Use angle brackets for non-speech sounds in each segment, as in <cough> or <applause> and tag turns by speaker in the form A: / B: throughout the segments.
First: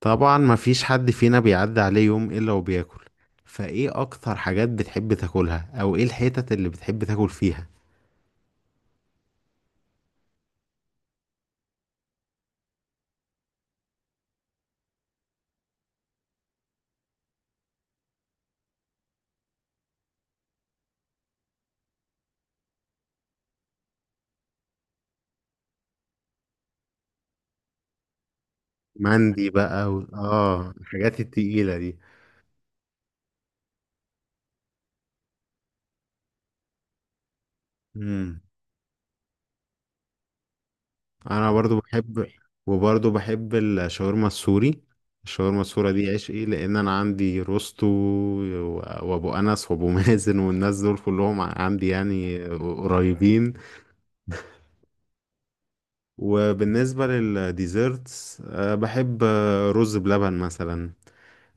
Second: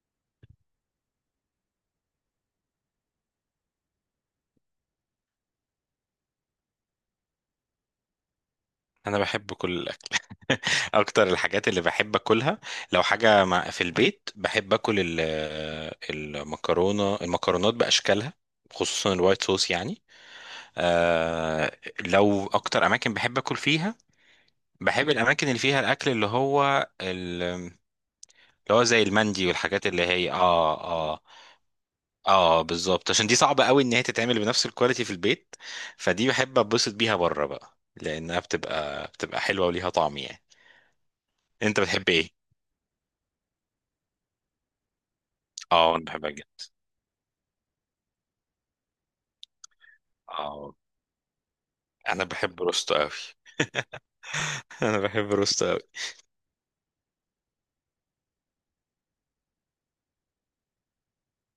A: طبعا، مفيش حد فينا بيعدي عليه يوم الا وبياكل. فايه اكتر حاجات بتحب تاكلها، او ايه الحتت اللي بتحب تاكل فيها؟
B: انا بحب كل الاكل. <laughs> اكتر الحاجات اللي بحب اكلها، لو حاجه مع في البيت، بحب اكل المكرونه، المكرونات باشكالها، خصوصا الوايت صوص يعني. آه. لو اكتر اماكن بحب اكل فيها، بحب الاماكن اللي فيها الاكل اللي هو اللي هو زي المندي
A: مندي
B: والحاجات
A: بقى و...
B: اللي هي
A: اه
B: اه.
A: الحاجات
B: اه،
A: التقيلة دي.
B: اه بالظبط، عشان دي صعبه قوي ان هي تتعمل بنفس الكواليتي في البيت، فدي بحب اتبسط بيها بره بقى،
A: امم
B: لانها بتبقى حلوه وليها طعم يعني.
A: انا برضو
B: انت بتحب
A: بحب.
B: ايه؟
A: وبرضو بحب الشاورما السوري. الشاورما السوري
B: اه انا
A: دي
B: بحبها
A: عشقي،
B: جدا.
A: لان انا عندي روستو وابو انس وابو <laughs> مازن
B: اه
A: والناس دول كلهم عندي
B: انا
A: يعني
B: بحب روستو قوي.
A: قريبين.
B: <laughs> انا بحب روستو قوي.
A: وبالنسبة للديزرتس، بحب رز بلبن مثلا.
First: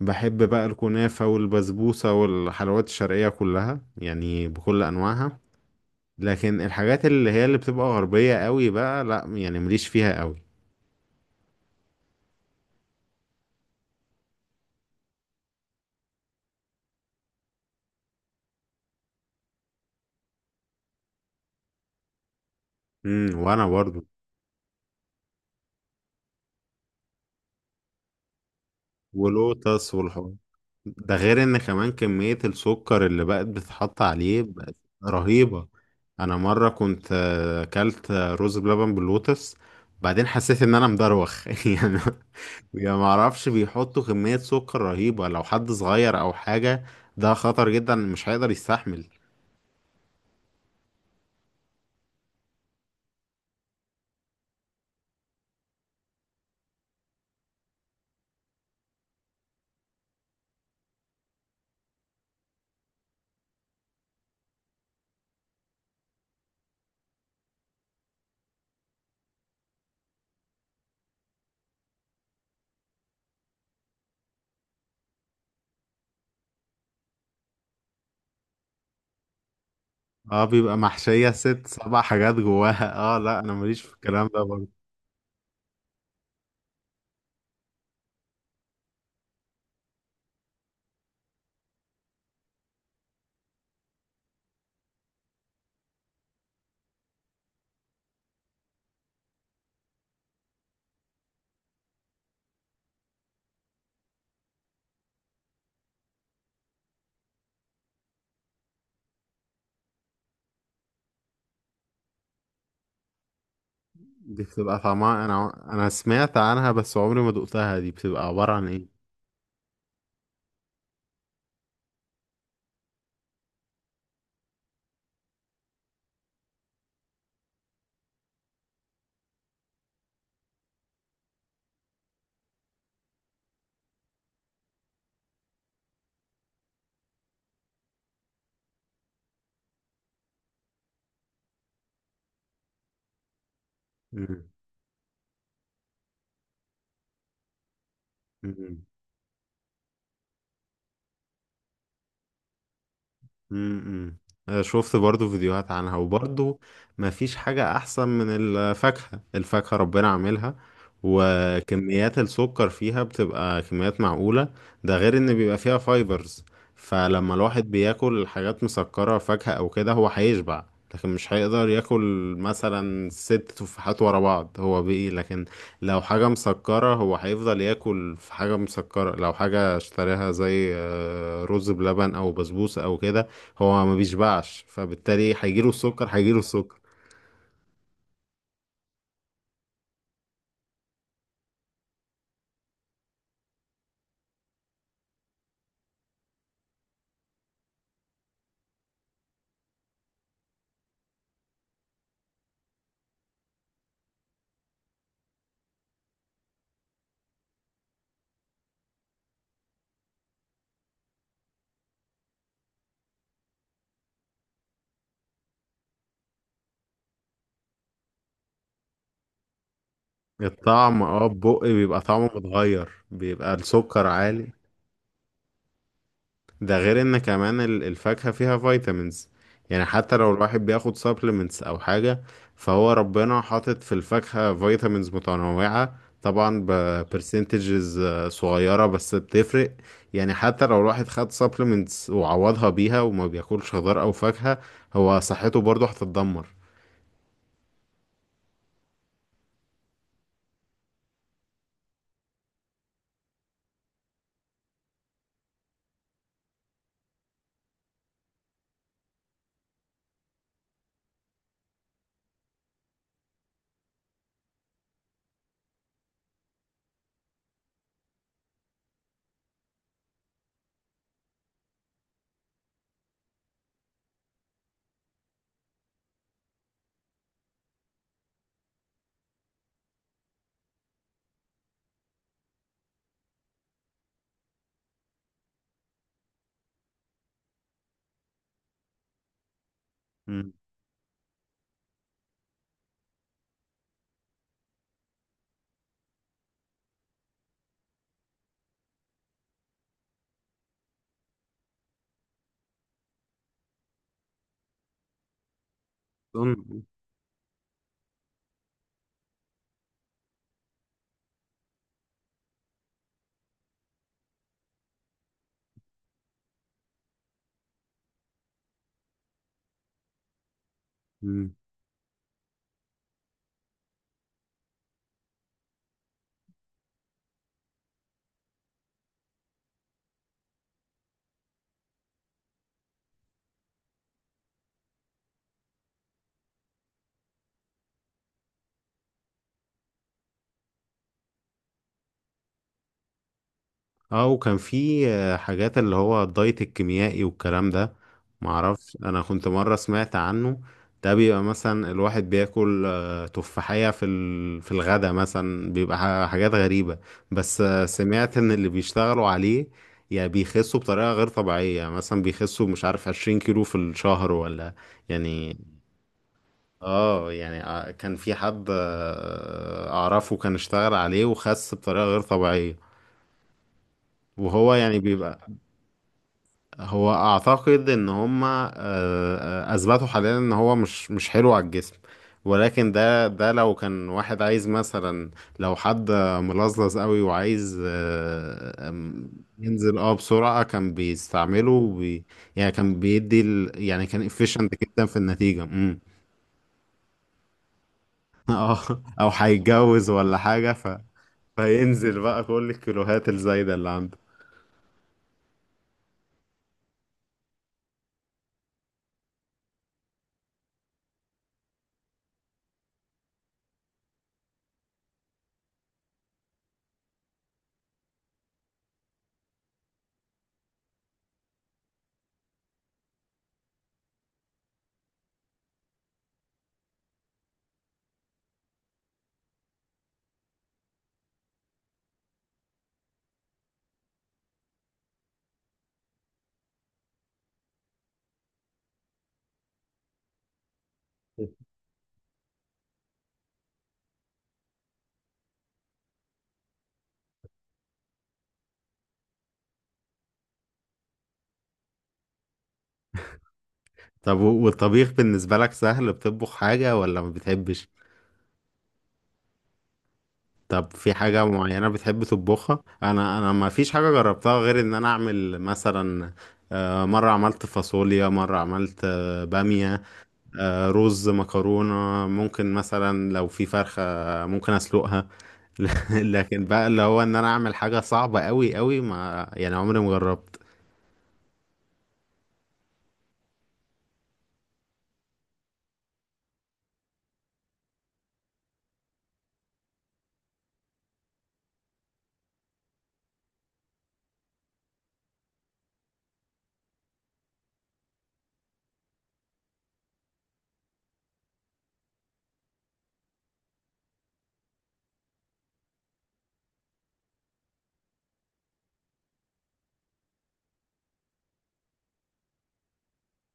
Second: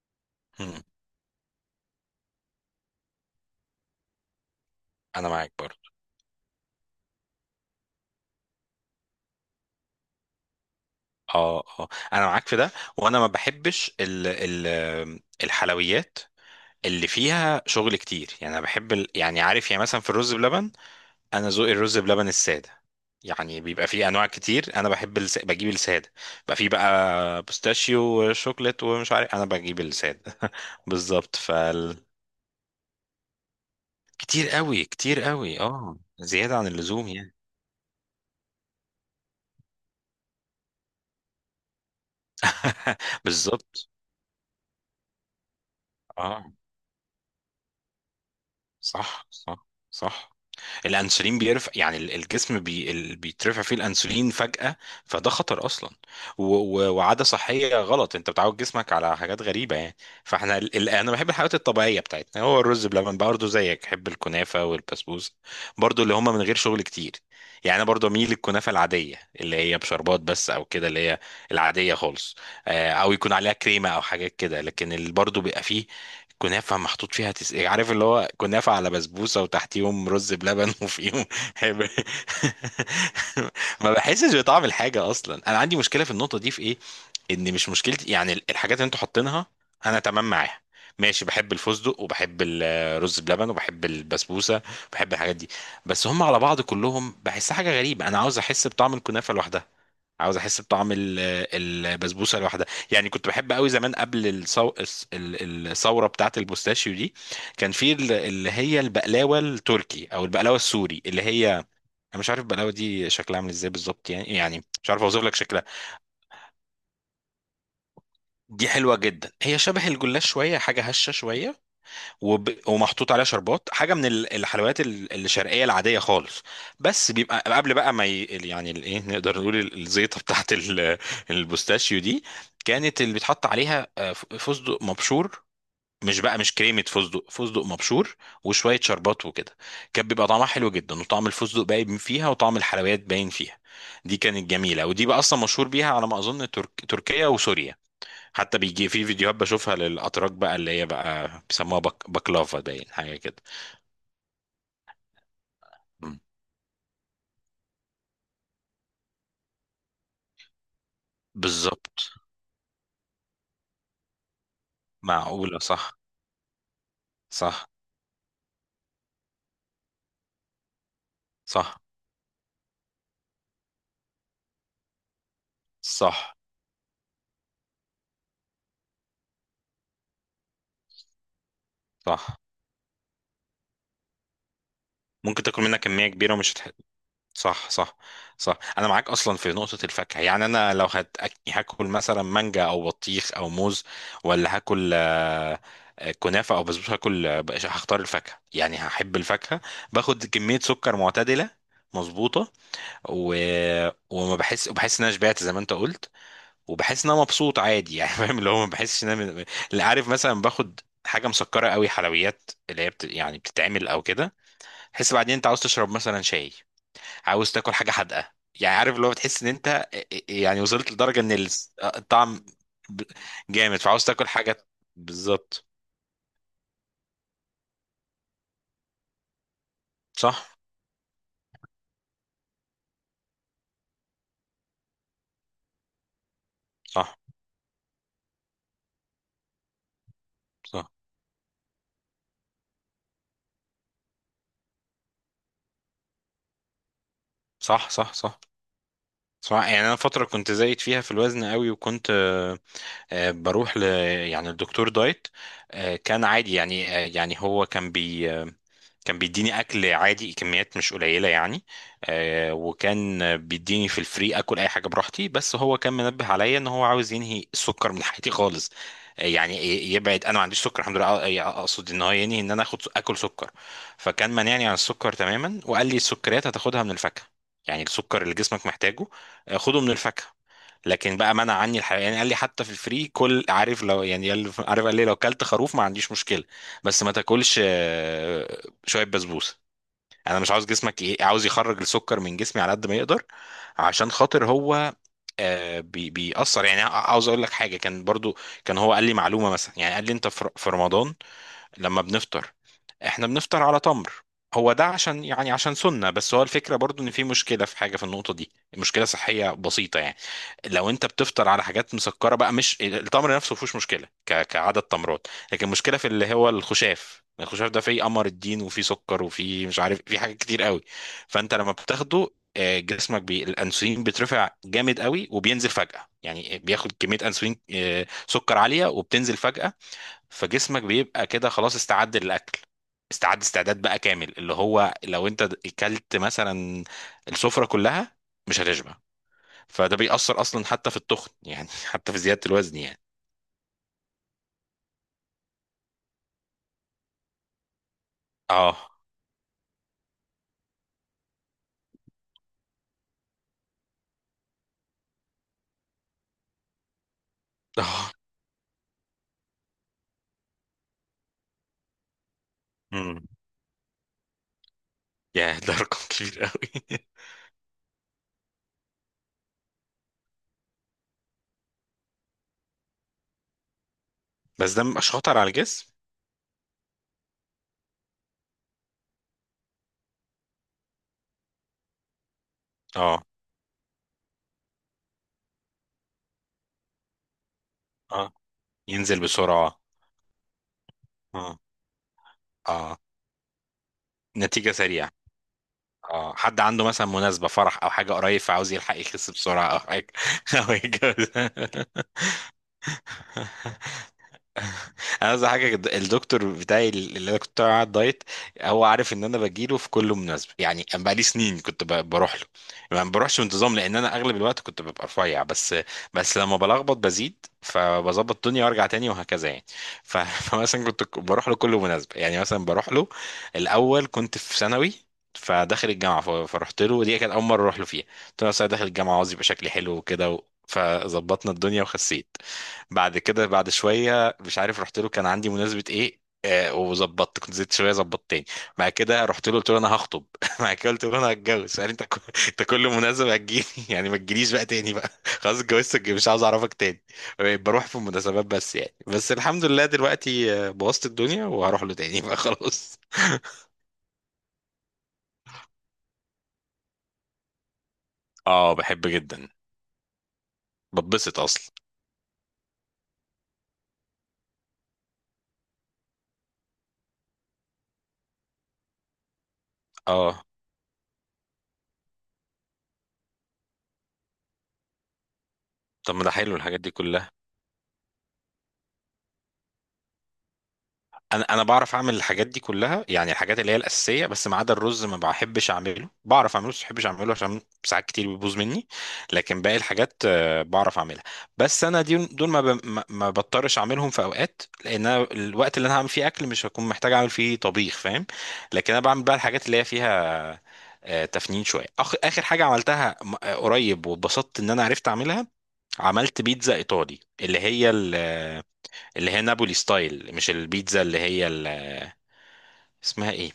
A: بحب بقى
B: مم.
A: الكنافة والبسبوسة والحلويات الشرقية كلها يعني بكل
B: انا
A: أنواعها.
B: معاك برضه.
A: لكن الحاجات اللي هي اللي بتبقى غربية قوي بقى، لا يعني، مليش فيها قوي.
B: اه، اه انا معاك في ده. وانا ما بحبش ال الحلويات اللي فيها شغل كتير يعني. انا بحب ال... يعني عارف، يعني مثلا في الرز بلبن، انا ذوقي الرز بلبن الساده.
A: امم.
B: يعني
A: وانا
B: بيبقى
A: برضو.
B: فيه انواع كتير، انا بحب بجيب الساده. بيبقى فيه بقى بوستاشيو وشوكليت ومش عارف، انا بجيب
A: ولوتس والحوار.
B: الساده <laughs>
A: ده
B: بالظبط
A: غير ان كمان
B: فال.
A: كمية السكر اللي بقت بتتحط عليه
B: كتير
A: بقت
B: قوي، كتير قوي،
A: رهيبة.
B: اه
A: انا
B: زياده عن
A: مرة كنت
B: اللزوم يعني.
A: اكلت رز بلبن باللوتس. بعدين حسيت ان انا مدروخ <laughs> يعني. يا ما
B: <laughs>
A: اعرفش،
B: بالظبط.
A: بيحطوا كمية سكر رهيبة لو حد صغير او
B: اه.
A: حاجة. ده خطر جدا، مش هيقدر يستحمل.
B: صح. الانسولين بيرفع يعني الجسم بيترفع فيه الانسولين فجأة، فده خطر اصلا. و- وعادة صحية غلط، انت بتعود جسمك على حاجات غريبة يعني. فاحنا انا بحب الحاجات الطبيعية بتاعتنا، هو الرز بلبن برضه زيك، بحب الكنافة والبسبوسة برضه، اللي هما من غير شغل كتير. يعني انا برضه اميل للكنافة العادية اللي هي بشربات بس او كده، اللي هي العادية خالص. آه، او يكون عليها كريمة او حاجات كده، لكن اللي برضه بيبقى فيه كنافة محطوط فيها عارف اللي هو كنافة على بسبوسة وتحتيهم رز
A: اه،
B: بلبن
A: بيبقى
B: <laughs> وفيهم
A: محشية ست
B: حب-
A: سبع حاجات جواها <laughs> اه، لا، انا ماليش
B: <laughs>
A: في
B: ما
A: الكلام
B: بحسش
A: ده
B: بطعم
A: برضه.
B: الحاجة أصلا. أنا عندي مشكلة في النقطة دي في إيه؟ إن مش مشكلتي يعني، الحاجات اللي أنتوا حاطينها أنا تمام معاها. ماشي، بحب الفستق وبحب الرز بلبن وبحب البسبوسة، بحب الحاجات دي، بس هم على بعض كلهم بحسها حاجة غريبة. أنا عاوز أحس بطعم الكنافة لوحدها، عاوز احس بطعم البسبوسه لوحدها. يعني كنت بحب قوي زمان قبل الثوره بتاعه البوستاشيو دي. كان في اللي هي البقلاوه التركي او البقلاوه السوري، اللي هي انا مش عارف البقلاوه دي شكلها عامل ازاي بالظبط يعني،
A: دي
B: يعني
A: بتبقى
B: مش عارف اوصف
A: طعمها،
B: لك
A: انا
B: شكلها.
A: انا سمعت عنها، بس عمري ما دقتها. دي بتبقى عبارة عن
B: دي
A: ايه؟
B: حلوه جدا، هي شبه الجلاش شويه، حاجه هشه شويه، ومحطوط عليها شربات، حاجه من الحلويات الشرقيه العاديه خالص. بس بيبقى قبل بقى ما يعني ايه نقدر نقول الزيطه <laughs> بتاعت ال... البوستاشيو دي. كانت اللي بيتحط عليها فستق مبشور، مش بقى مش كريمه فستق مبشور وشويه شربات وكده. كان بيبقى طعمها حلو جدا، وطعم الفستق باين فيها، وطعم الحلويات باين فيها. دي
A: مم.
B: كانت جميله، ودي بقى اصلا مشهور بيها على ما اظن تركيا وسوريا. حتى
A: مم.
B: بيجي في فيديوهات بشوفها للأتراك بقى، اللي هي بقى بيسموها بكلافا، باين حاجة كده.
A: امم. شفت برضو فيديوهات عنها،
B: مم.
A: وبرضو ما فيش حاجة أحسن من الفاكهة. الفاكهة ربنا عاملها،
B: بالظبط.
A: وكميات السكر فيها بتبقى كميات معقولة. ده غير إن بيبقى
B: معقولة،
A: فيها
B: صح.
A: فايبرز. فلما
B: صح
A: الواحد بياكل حاجات مسكرة، فاكهة أو كده، هو هيشبع. لكن مش هيقدر
B: صح
A: ياكل مثلا ست تفاحات ورا بعض، هو بإيه. لكن لو حاجة
B: صح
A: مسكرة، هو هيفضل ياكل في حاجة مسكرة. لو حاجة اشتراها زي رز بلبن أو
B: صح.
A: بسبوسة أو كده، هو ما بيشبعش، فبالتالي
B: ممكن تاكل
A: هيجيله
B: منها
A: السكر
B: كمية كبيرة
A: هيجيله
B: ومش هتح...
A: السكر.
B: صح. صح، أنا معاك أصلا في نقطة الفاكهة. يعني أنا لو هت... هاكل مثلا مانجا أو بطيخ أو موز، ولا هاكل كنافة أو بسبوسة، هاكل هختار الفاكهة، يعني هحب الفاكهة، باخد كمية سكر معتدلة، مظبوطة. و... وما بحس وبحس ان انا شبعت زي ما انت قلت، وبحس ان انا مبسوط عادي يعني. <laughs> فاهم اللي هو ما بحسش ان انا اللي عارف مثلا، باخد حاجه مسكره قوي، حلويات اللي هي يعني بتتعمل او كده، تحس بعدين انت عاوز تشرب مثلا شاي، عاوز تاكل حاجه حادقه. يعني عارف اللي هو بتحس ان انت يعني وصلت
A: الطعم،
B: لدرجه ان
A: بيبقى طعمه
B: الطعم
A: متغير،
B: ب-
A: بيبقى
B: جامد، فعاوز
A: السكر
B: تاكل
A: عالي.
B: حاجه. بالظبط.
A: ده غير ان كمان الفاكهة فيها فيتامينز. يعني حتى لو
B: صح
A: الواحد بياخد سبلمنتس او حاجة، فهو ربنا حاطط في الفاكهة فيتامينز متنوعة، طبعا
B: صح
A: ببرسنتجز صغيرة بس بتفرق. يعني حتى لو
B: صح
A: الواحد خد سبلمنتس وعوضها بيها وما بياكلش خضار او فاكهة، هو صحته برضه هتتدمر.
B: صح صح صح صح. يعني انا فتره كنت زايد فيها في الوزن قوي، وكنت بروح ل يعني الدكتور دايت. كان عادي يعني، يعني هو كان بي آه، كان بيديني اكل عادي، كميات مش قليله يعني. وكان بيديني في الفري اكل اي حاجه براحتي، بس هو كان منبه عليا ان هو عاوز ينهي السكر من حياتي خالص. يعني يبعد، انا ما عنديش سكر الحمد لله، اقصد ان هو ينهي ان انا اخد اكل سكر. فكان مانعني عن السكر تماما، وقال لي السكريات هتاخدها من الفاكهه. يعني السكر اللي جسمك محتاجه خده من الفاكهه. لكن بقى منع عني الحيوان يعني. قال لي حتى في الفري، كل عارف لو، يعني عارف قال لي لو كلت خروف ما عنديش مشكله، بس ما تاكلش شويه بسبوسه. انا مش
A: مم.
B: عاوز جسمك ايه، عاوز يخرج السكر من جسمي على قد ما يقدر، عشان خاطر هو بيأثر. يعني عاوز اقول لك حاجه، كان برضو كان هو قال لي معلومه مثلا، يعني قال لي انت في في رمضان لما بنفطر، احنا بنفطر على تمر، هو ده عشان يعني عشان سنة، بس هو الفكرة
A: أظن-
B: برضو ان في مشكلة في حاجة في النقطة دي، مشكلة صحية بسيطة يعني. لو انت بتفطر على حاجات مسكرة بقى، مش التمر نفسه مفيهوش مشكلة كعدد تمرات، لكن المشكلة في اللي هو الخشاف. الخشاف ده فيه قمر الدين وفيه سكر وفيه مش عارف، فيه حاجات كتير قوي.
A: مم.
B: فانت لما بتاخده جسمك بي... الانسولين بيترفع جامد قوي وبينزل فجأة، يعني بياخد كمية انسولين سكر عالية وبتنزل فجأة. فجسمك بيبقى كده خلاص استعد للأكل، استعد استعداد بقى كامل، اللي هو لو انت اكلت مثلا السفرة كلها، مش هتشبع. فده بيأثر اصلا حتى في التخن يعني، <laughs> حتى في زيادة الوزن يعني.
A: اه، وكان في حاجات اللي هو الدايت الكيميائي والكلام ده.
B: اه.
A: معرفش، انا كنت مرة سمعت عنه. ده بيبقى مثلا الواحد بياكل تفاحية في الغدا مثلا، بيبقى حاجات غريبة. بس
B: اه.
A: سمعت ان اللي بيشتغلوا عليه يعني بيخسوا بطريقة غير طبيعية. يعني مثلا بيخسوا، مش عارف،
B: امم.
A: 20 كيلو في الشهر ولا يعني.
B: يا ده رقم كبير قوي. <laughs>
A: اه، يعني كان في حد اعرفه كان اشتغل عليه وخس بطريقة غير طبيعية. وهو
B: بس ده
A: يعني
B: مش خطر
A: بيبقى،
B: على الجسم؟
A: هو اعتقد ان هما اثبتوا حاليا ان هو مش حلو على الجسم. ولكن
B: اه.
A: ده لو كان واحد عايز مثلا، لو حد ملظلظ قوي وعايز
B: اه،
A: آه،
B: ينزل
A: آم،
B: بسرعة.
A: ينزل بسرعة، كان
B: اه.
A: بيستعمله يعني
B: اه،
A: كان يعني كان efficient
B: نتيجة
A: جدا
B: سريعة.
A: في النتيجة.
B: اه، حد عنده مثلا مناسبة فرح او حاجة قريب،
A: <laughs>
B: فعاوز
A: اه،
B: يلحق
A: او
B: يخس بسرعة او حاجة.
A: هيتجوز ولا
B: <laughs> او
A: حاجة ف...
B: يتجوز.
A: فينزل بقى كل الكيلوهات الزايدة اللي عنده.
B: انا عايز حاجه كده، الدكتور بتاعي اللي انا كنت طالع على الدايت، هو عارف ان انا بجيله في كل مناسبه. يعني أنا بقالي سنين كنت بروح له، ما بروحش بانتظام لان انا اغلب الوقت كنت ببقى رفيع، بس بس لما بلخبط بزيد فبظبط الدنيا وارجع تاني وهكذا يعني. ف- <laughs> فمثلا كنت بروح له كل مناسبه. يعني مثلا بروح له، الاول كنت في ثانوي فداخل الجامعه، فرحت له ودي كانت اول مره اروح له فيها. قلت له أصل أنا داخل الجامعه، عاوز يبقى شكلي حلو وكده و- فظبطنا الدنيا وخسيت. بعد كده بعد شويه مش عارف رحت له، كان عندي مناسبه ايه آه، وظبطت كنت زدت شويه، ظبطت تاني. بعد كده رحت له قلت له انا هخطب، <laughs> بعد كده قلت له انا هتجوز، قال لي انت كل مناسبه هتجيلي. <laughs> يعني ما تجيليش بقى تاني بقى، <laughs> خلاص اتجوزتك مش عاوز اعرفك تاني. بقيت بروح في المناسبات بس يعني، بس الحمد لله دلوقتي بوظت الدنيا وهروح له تاني بقى خلاص. <laughs>
A: طب، والطبيخ بالنسبة لك سهل؟ بتطبخ حاجة ولا ما بتحبش؟
B: اه بحب جدا،
A: طب في
B: ببسط
A: حاجة
B: اصلا.
A: معينة بتحب تطبخها؟ أنا ما فيش حاجة جربتها غير إن أنا أعمل مثلا مرة عملت فاصوليا، مرة عملت بامية،
B: اه،
A: رز، مكرونة. ممكن مثلا لو في فرخة، ممكن أسلقها. <laughs>
B: طب ما ده حلو
A: لكن
B: الحاجات
A: بقى
B: دي
A: اللي هو
B: كلها.
A: إن أنا أعمل حاجة صعبة أوي أوي، ما يعني، عمري ما جربت.
B: انا انا بعرف اعمل الحاجات دي كلها، يعني الحاجات اللي هي الاساسيه، بس ما عدا الرز ما بحبش اعمله، بعرف اعمله بس ما بحبش اعمله عشان ساعات كتير بيبوظ مني. لكن باقي الحاجات بعرف اعملها. بس انا دي دول ما ب- ما ما بضطرش اعملهم في اوقات، لان أنا الوقت اللي انا هعمل فيه اكل مش هكون محتاج اعمل فيه طبيخ فاهم. لكن انا بعمل بقى الحاجات اللي هي فيها تفنين شويه. اخر حاجه عملتها قريب، واتبسطت ان انا عرفت اعملها، عملت بيتزا ايطالي اللي هي اللي هي نابولي ستايل، مش البيتزا اللي هي اسمها ايه،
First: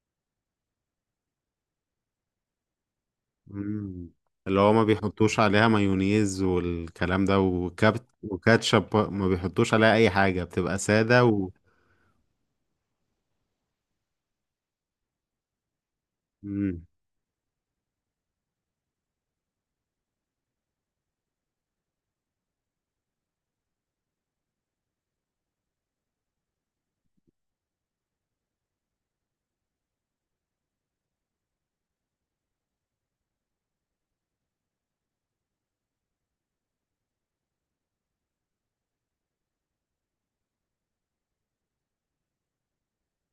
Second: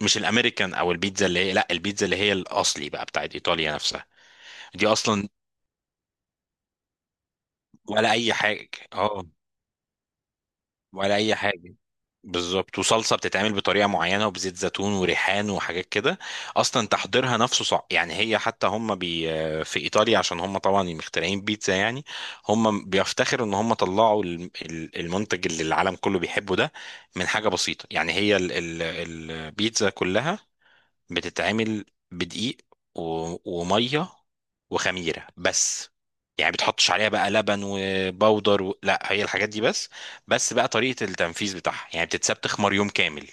B: مش الامريكان او البيتزا اللي هي، لا، البيتزا اللي هي الاصلي بقى بتاعت ايطاليا نفسها.
A: مم. اللي هو ما
B: دي اصلا
A: بيحطوش عليها مايونيز والكلام ده وكابت
B: ولا اي حاجه،
A: وكاتشب،
B: اه
A: ما بيحطوش عليها أي حاجة، بتبقى
B: ولا
A: سادة
B: اي
A: و...
B: حاجه، بالظبط. وصلصه بتتعمل بطريقه معينه وبزيت زيتون وريحان وحاجات كده.
A: مم.
B: اصلا تحضيرها نفسه صعب يعني. هي حتى هم بي في ايطاليا، عشان هم طبعا مخترعين بيتزا يعني، هم بيفتخروا ان هم طلعوا المنتج اللي العالم كله بيحبه ده من حاجه بسيطه يعني. هي البيتزا كلها بتتعمل بدقيق و... وميه وخميره بس، يعني بتحطش عليها بقى لبن وبودر و... لا، هي الحاجات دي بس. بس بقى طريقه التنفيذ بتاعها، يعني بتتساب تخمر يوم كامل،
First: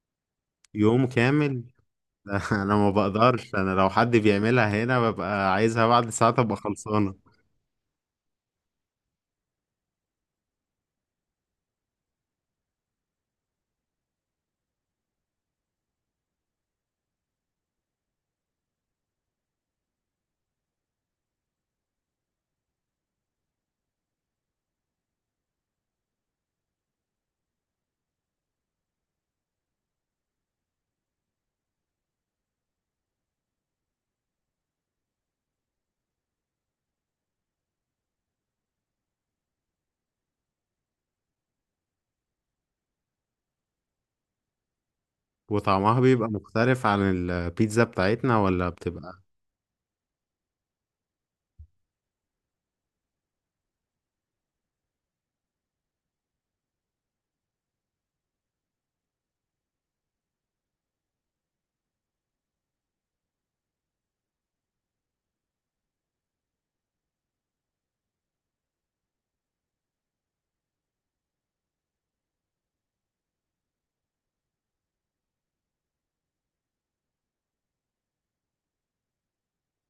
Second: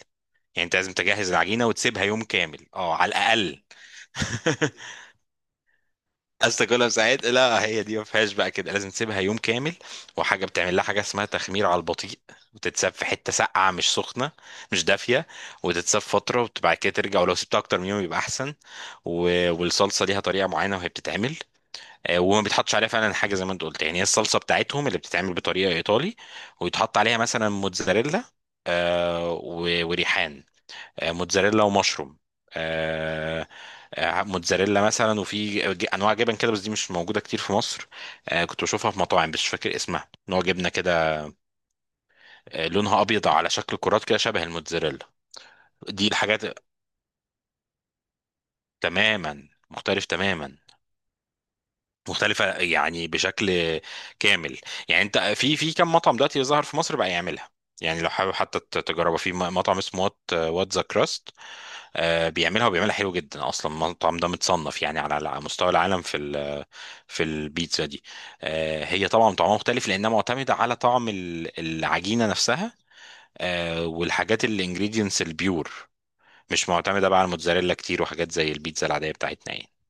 B: يعني انت لازم
A: يوم
B: تجهز
A: كامل؟
B: العجينه وتسيبها يوم
A: <laughs>
B: كامل
A: انا ما
B: اه على
A: بقدرش.
B: الاقل.
A: انا لو حد
B: <laughs>
A: بيعملها هنا، ببقى عايزها بعد ساعة تبقى
B: قصدك كلها
A: خلصانة.
B: ساعات؟ لا، هي دي ما فيهاش بقى كده، لازم تسيبها يوم كامل، وحاجه بتعمل لها حاجه اسمها تخمير على البطيء، وتتساب في حته ساقعه مش سخنه، مش دافيه، وتتساب فتره وبعد كده ترجع، ولو سبتها اكتر من يوم يبقى احسن. و... والصلصه ليها طريقه معينه وهي بتتعمل. وما بيتحطش عليها فعلا حاجه زي ما انت قلت، يعني هي الصلصه بتاعتهم اللي بتتعمل بطريقه ايطالي، ويتحط عليها مثلا موتزاريلا، وريحان، موتزاريلا ومشروم، آه، موتزاريلا مثلا. وفي انواع جبن كده بس دي مش موجوده كتير في مصر، كنت بشوفها في مطاعم بس مش فاكر اسمها، نوع جبنه كده لونها ابيض على شكل كرات كده شبه الموتزاريلا.
A: وطعمها
B: دي
A: بيبقى
B: الحاجات.
A: مختلف عن البيتزا بتاعتنا، ولا بتبقى
B: تماما، مختلف تماما، مختلفه يعني بشكل كامل. يعني انت في في كم مطعم دلوقتي ظهر في مصر بقى يعملها. يعني لو حابب حتى تجربها، في مطعم اسمه وات وات ذا كراست، بيعملها وبيعملها حلو جدا، اصلا المطعم ده متصنف يعني على على مستوى العالم في ال في البيتزا دي. هي طبعا طعمها مختلف لانها معتمده على طعم العجينه نفسها والحاجات الانجريدينتس البيور، مش معتمده بقى على الموتزاريلا كتير وحاجات زي البيتزا العاديه بتاعتنا يعني.